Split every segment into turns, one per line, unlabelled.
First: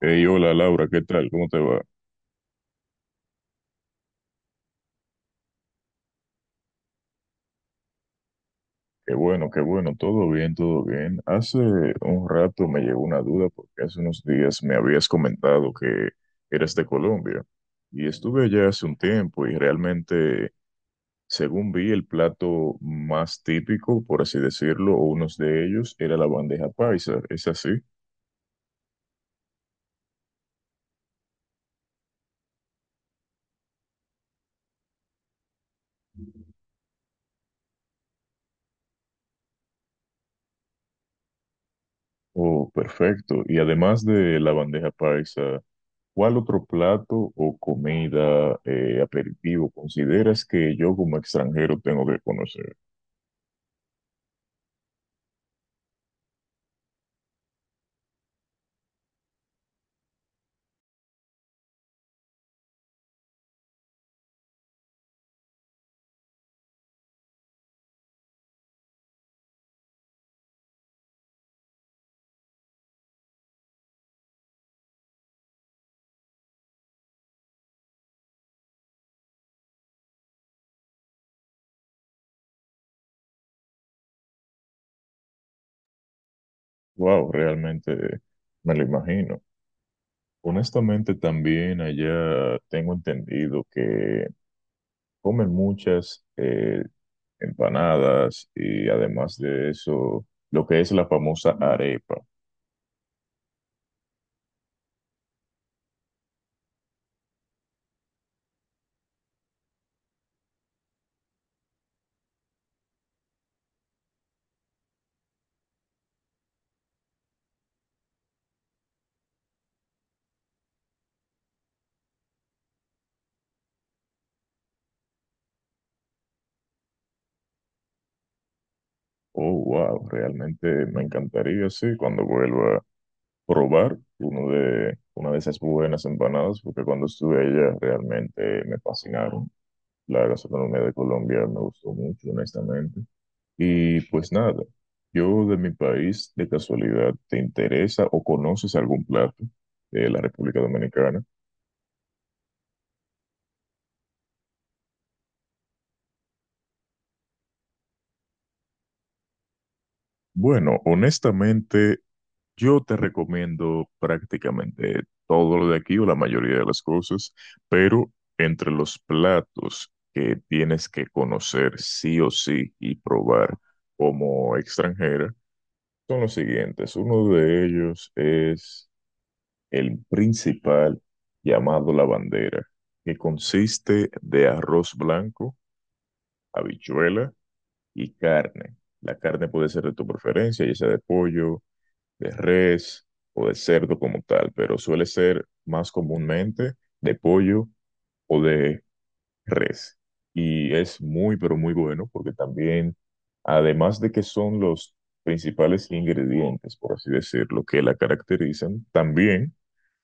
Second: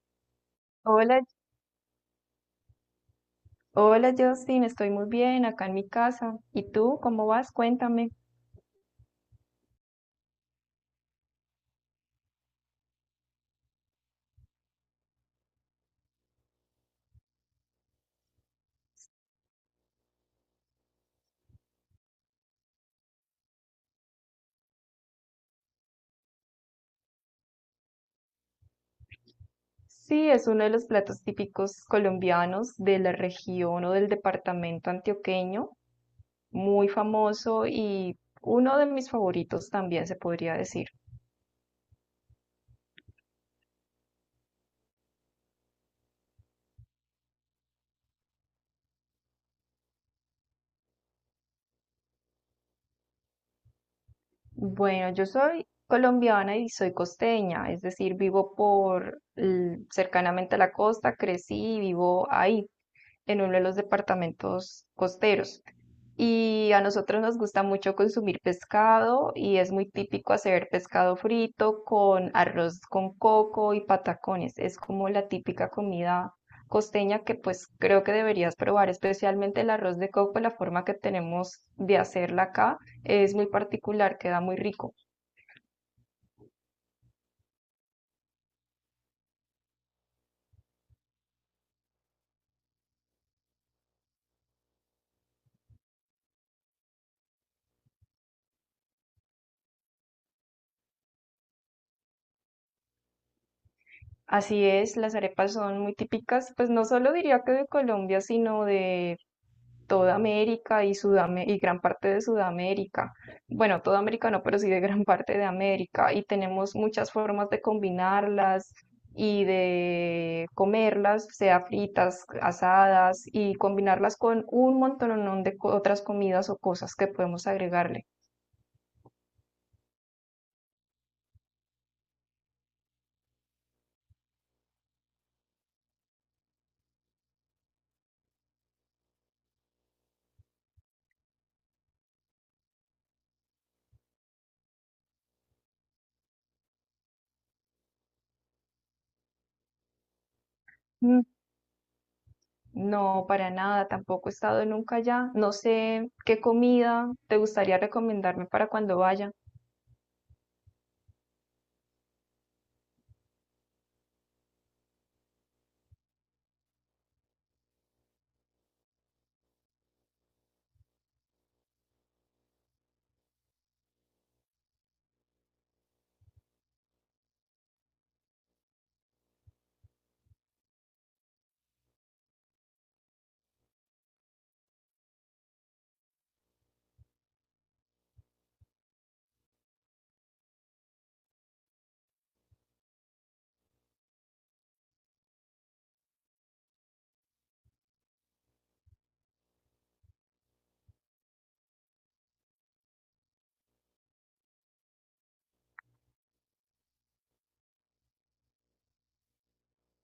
Hey, hola Laura, ¿qué
Hola,
tal? ¿Cómo te va?
hola Justin, estoy muy bien acá en mi casa. ¿Y tú cómo vas? Cuéntame.
Qué bueno, todo bien, todo bien. Hace un rato me llegó una duda porque hace unos días me habías comentado que eras de Colombia y estuve allá hace un tiempo y realmente, según vi, el plato más típico, por así decirlo, o unos de ellos, era la bandeja paisa, ¿es así?
Sí, es uno de los platos típicos colombianos de la región o del departamento antioqueño, muy famoso y uno de mis favoritos también se podría decir.
Oh, perfecto. Y además de la bandeja paisa, ¿cuál otro plato o comida, aperitivo consideras que yo como extranjero tengo que conocer?
Bueno, yo soy colombiana y soy costeña, es decir, vivo cercanamente a la costa, crecí y vivo ahí en uno de los departamentos costeros. Y a nosotros nos gusta mucho consumir pescado y es muy típico hacer pescado frito con arroz con coco y patacones. Es como la típica comida costeña que pues creo que deberías probar, especialmente el arroz de coco, la forma que tenemos de hacerla acá es muy particular, queda muy rico.
Wow, realmente me lo imagino. Honestamente, también allá tengo entendido que comen muchas empanadas y además de eso, lo que es la famosa arepa.
Así es, las arepas son muy típicas, pues no solo diría que de Colombia, sino de toda América y, Sudam y gran parte de Sudamérica. Bueno, toda América no, pero sí de gran parte de América. Y tenemos muchas formas de combinarlas y de comerlas, sea fritas, asadas, y combinarlas con un montón de otras comidas o cosas que podemos agregarle.
Oh, wow, realmente me encantaría, sí, cuando vuelva probar una de esas buenas empanadas, porque cuando estuve allá realmente me fascinaron. La gastronomía de Colombia me gustó mucho, honestamente. Y pues nada, yo de mi país, de casualidad, ¿te interesa o conoces algún plato de la República
Mm,
Dominicana?
no, para nada, tampoco he estado nunca allá. No sé qué comida te gustaría recomendarme para cuando vaya.
Bueno, honestamente, yo te recomiendo prácticamente todo lo de aquí o la mayoría de las cosas, pero entre los platos que tienes que conocer sí o sí y probar como extranjera son los siguientes. Uno de ellos es el principal, llamado la bandera, que consiste de arroz blanco, habichuela y carne. La carne puede ser de tu preferencia, ya sea de pollo, de res o de cerdo como tal, pero suele ser más comúnmente de pollo o de res. Y es muy, pero muy bueno porque también, además de que son los principales ingredientes, por así decirlo, que la caracterizan, también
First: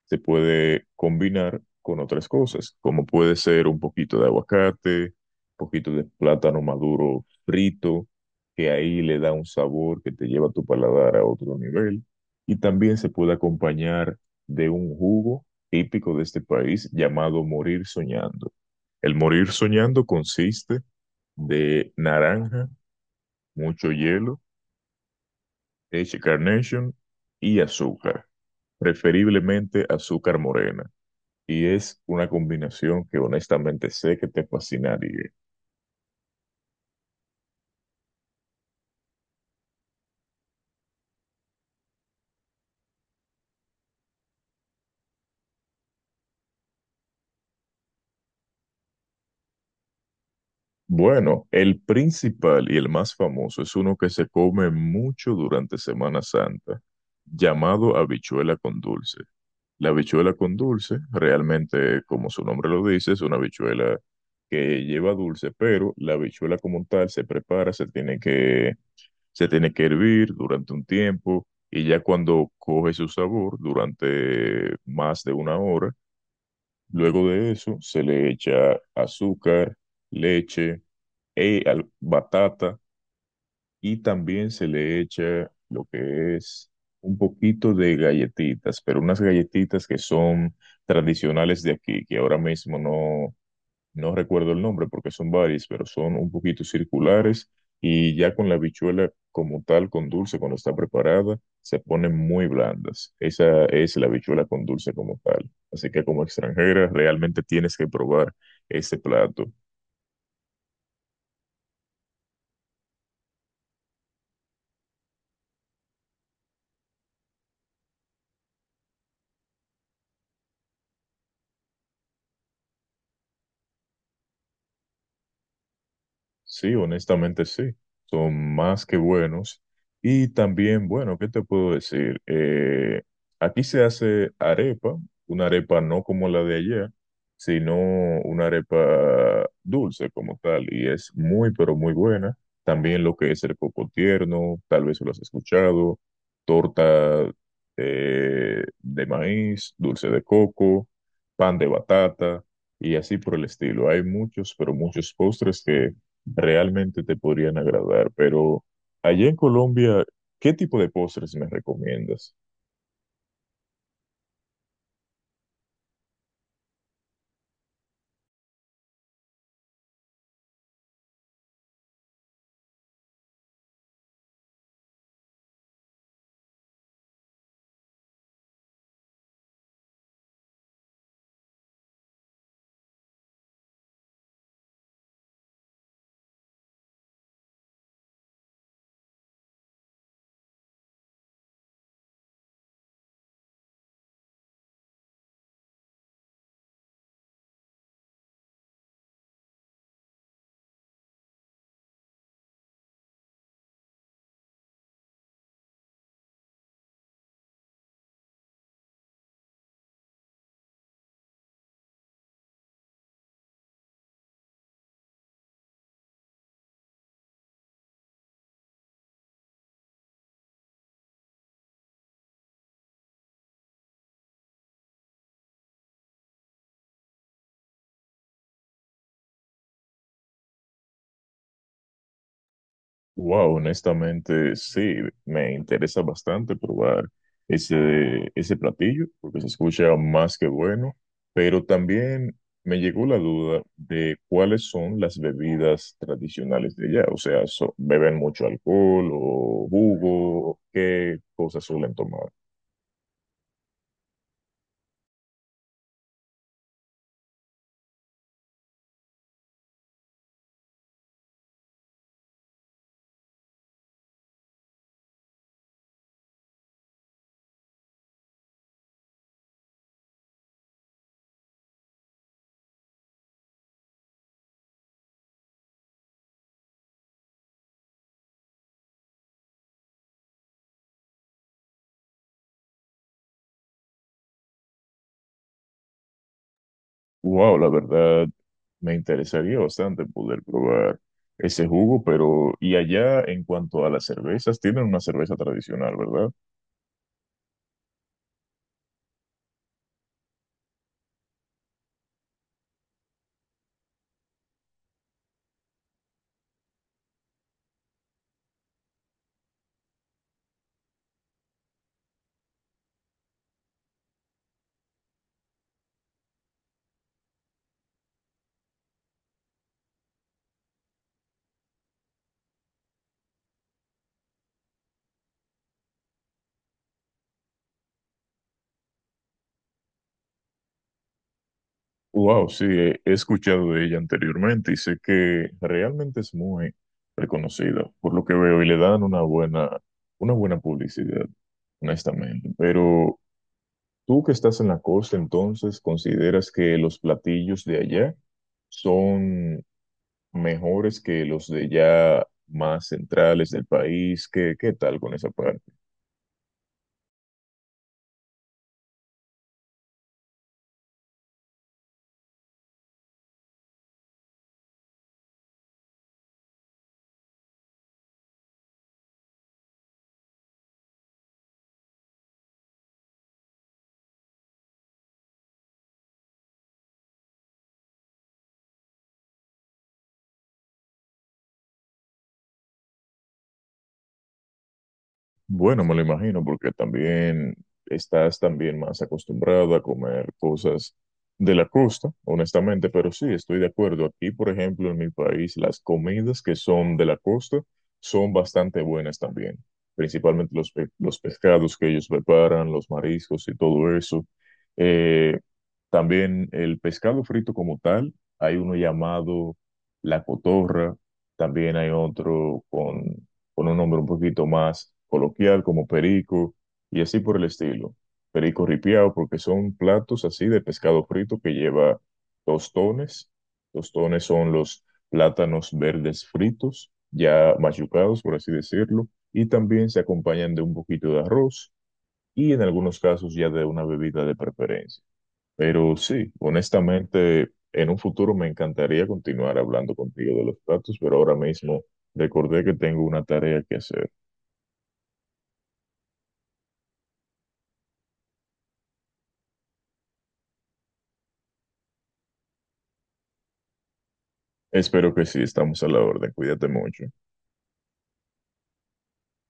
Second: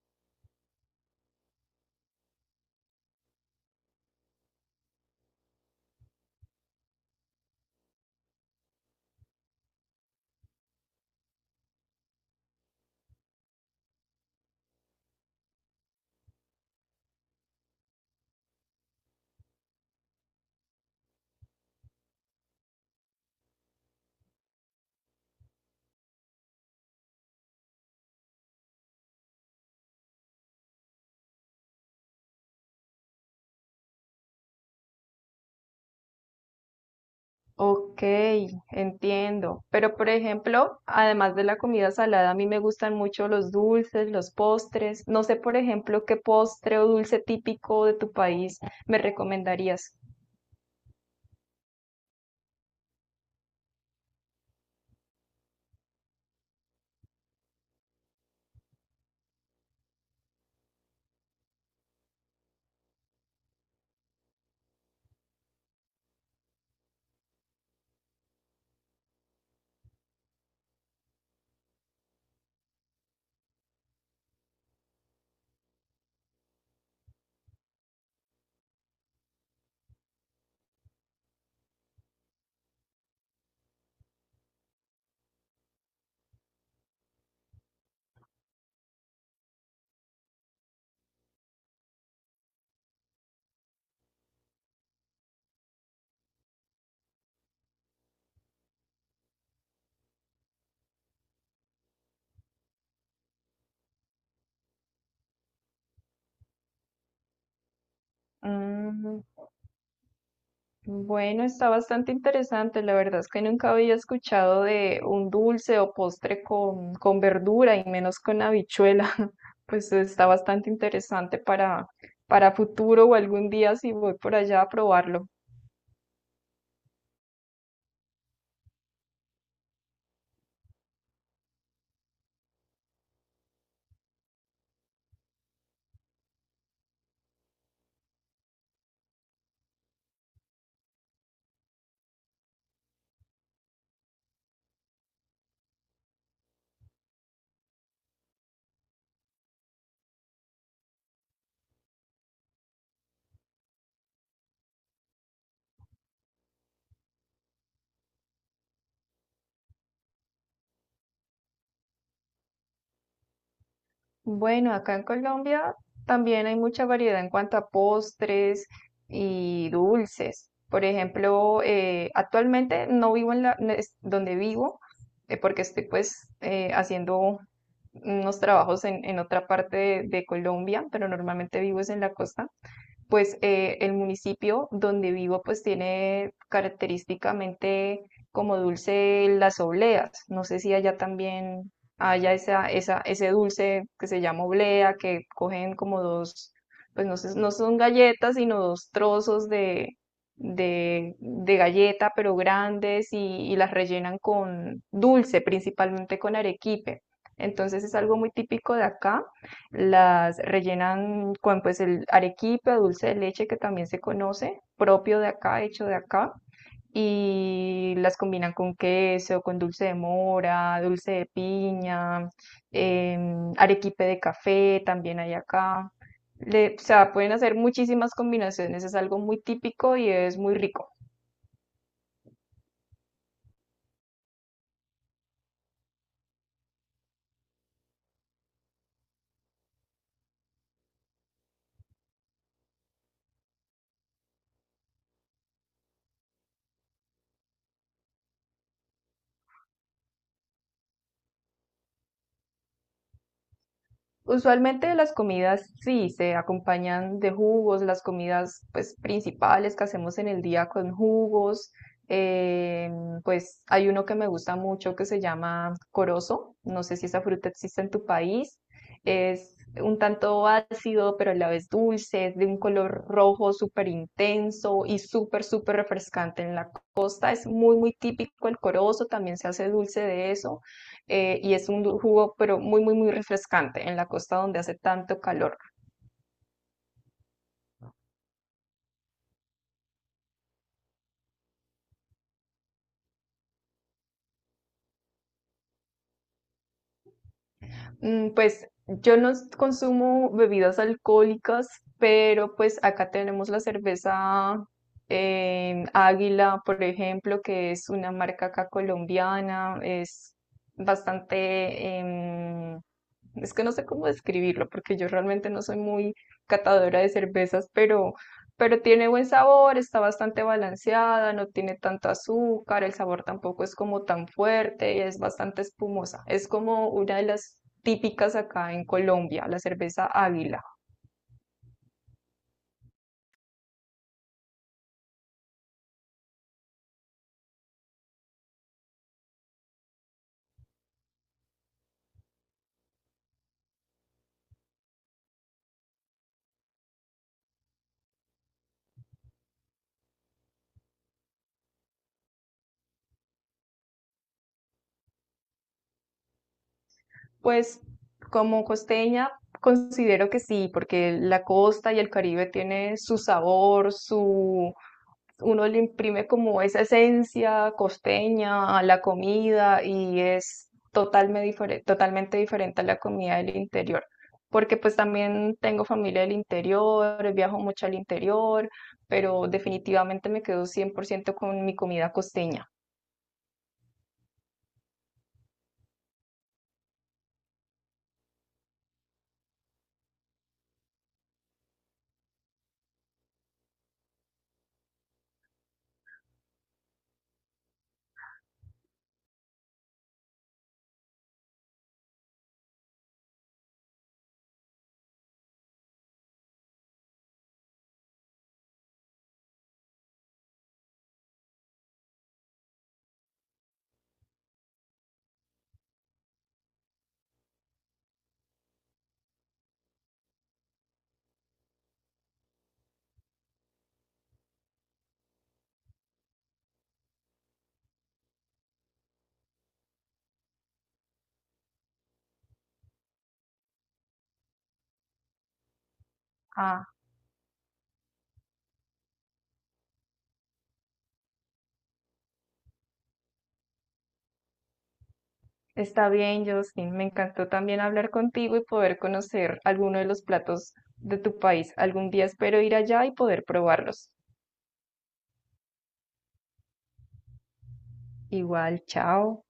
se puede combinar con otras cosas, como puede ser un poquito de aguacate, un poquito de plátano maduro frito, que ahí le da un sabor que te lleva tu paladar a otro nivel. Y también se puede acompañar de un jugo típico de este país llamado morir soñando. El morir soñando consiste de naranja, mucho hielo, leche Carnation y azúcar, preferiblemente azúcar morena, y es una combinación que honestamente sé que te fascinaría.
Ok, entiendo. Pero por ejemplo, además de la comida salada, a mí me gustan mucho los dulces, los postres. No sé, por ejemplo, qué postre o dulce típico de tu país me recomendarías.
Bueno, el principal y el más famoso es uno que se come mucho durante Semana Santa, llamado habichuela con dulce. La habichuela con dulce, realmente, como su nombre lo dice, es una habichuela que lleva dulce, pero la habichuela como tal se prepara, se tiene que hervir durante un tiempo y ya cuando coge su sabor, durante más de una hora. Luego de eso, se le echa azúcar, leche, batata y también se le echa lo que es un poquito de galletitas, pero unas galletitas que son tradicionales de aquí, que ahora mismo no, no recuerdo el nombre porque son varios, pero son un poquito circulares, y ya con la habichuela como tal, con dulce, cuando está preparada, se ponen muy blandas. Esa es la habichuela con dulce como tal. Así que como extranjera, realmente tienes que probar ese
Mm,
plato.
bueno, está bastante interesante. La verdad es que nunca había escuchado de un dulce o postre con verdura y menos con habichuela. Pues está bastante interesante para futuro o algún día si voy por allá a probarlo.
Sí, honestamente sí, son más que buenos. Y también, bueno, ¿qué te puedo decir? Aquí se hace arepa, una arepa no como la de allá, sino una arepa dulce como tal, y es muy, pero muy buena. También lo que es el coco tierno, tal vez lo has escuchado, torta de maíz, dulce de coco, pan de batata y así por el estilo. Hay muchos, pero muchos postres que realmente te podrían agradar, pero allá en Colombia, ¿qué tipo de postres me recomiendas?
Bueno, acá en Colombia también hay mucha variedad en cuanto a postres y dulces. Por ejemplo, actualmente no es donde vivo, porque estoy pues haciendo unos trabajos en otra parte de Colombia, pero normalmente vivo es en la costa, pues el municipio donde vivo pues tiene característicamente como dulce las obleas. No sé si allá también haya ese dulce que se llama oblea, que cogen como dos, pues no sé, no son galletas, sino dos trozos de galleta, pero grandes, y las rellenan con dulce, principalmente con arequipe. Entonces es algo muy típico de acá, las rellenan con pues el arequipe, dulce de leche que también se conoce, propio de acá, hecho de acá, y las combinan con queso, con dulce de mora, dulce de piña, arequipe de café también hay acá. O sea, pueden hacer muchísimas combinaciones, es algo muy típico y es muy rico.
Wow, honestamente, sí, me interesa bastante probar ese platillo, porque se escucha más que bueno, pero también me llegó la duda de cuáles son las bebidas tradicionales de allá, o sea, ¿beben mucho alcohol o jugo? ¿Qué cosas suelen tomar?
Usualmente las comidas sí se acompañan de jugos, las comidas pues principales que hacemos en el día con jugos. eh, pues hay uno que me gusta mucho que se llama corozo. No sé si esa fruta existe en tu país. Es un tanto ácido, pero a la vez dulce, es de un color rojo súper intenso y súper, súper refrescante en la costa. Es muy, muy típico el corozo, también se hace dulce de eso, y es un jugo pero muy, muy, muy refrescante en la costa donde hace tanto calor.
Wow, la verdad me interesaría bastante poder probar ese jugo, pero y allá en cuanto a las cervezas, tienen una cerveza tradicional, ¿verdad?
Mm, pues yo no s- consumo bebidas alcohólicas, pero pues acá tenemos la cerveza Águila, por ejemplo, que es una marca acá colombiana, es bastante, es que no sé cómo describirlo, porque yo realmente no soy muy catadora de cervezas, pero tiene buen sabor, está bastante balanceada, no tiene tanto azúcar, el sabor tampoco es como tan fuerte, es bastante espumosa. Es como una de las típicas acá en Colombia, la cerveza Águila.
Wow, sí, he escuchado de ella anteriormente y sé que realmente es muy reconocida, por lo que veo, y le dan una buena publicidad, honestamente. Pero tú que estás en la costa, entonces, ¿consideras que los platillos de allá son mejores que los de ya más centrales del país? ¿Qué, qué tal con esa parte?
Pues como costeña considero que sí, porque la costa y el Caribe tiene su sabor, su uno le imprime como esa esencia costeña a la comida y es totalmente diferente a la comida del interior, porque pues también tengo familia del interior, viajo mucho al interior, pero definitivamente me quedo 100% con mi comida costeña.
Bueno, me lo imagino, porque también estás también más acostumbrado a comer cosas de la costa, honestamente, pero sí, estoy de acuerdo. Aquí, por ejemplo, en mi país, las comidas que son de la costa son bastante buenas también, principalmente los, los pescados que ellos preparan, los mariscos y todo eso. Eh, También el pescado frito como tal, hay uno llamado la cotorra, también hay otro con un nombre un poquito más coloquial como perico y así por el estilo. Perico ripiao, porque son platos así de pescado frito que lleva tostones. Tostones son los plátanos verdes fritos, ya machucados por así decirlo, y también se acompañan de un poquito de arroz y en algunos casos ya de una bebida de preferencia. Pero sí,
Ah,
honestamente, en un futuro me encantaría continuar hablando contigo de los platos, pero ahora mismo recordé que tengo una tarea que hacer.
está bien, Justin. Me encantó también hablar contigo y poder conocer alguno de los platos de tu país. Algún día espero ir allá y poder probarlos.
Espero que sí, estamos a la orden. Cuídate mucho.
Igual, chao.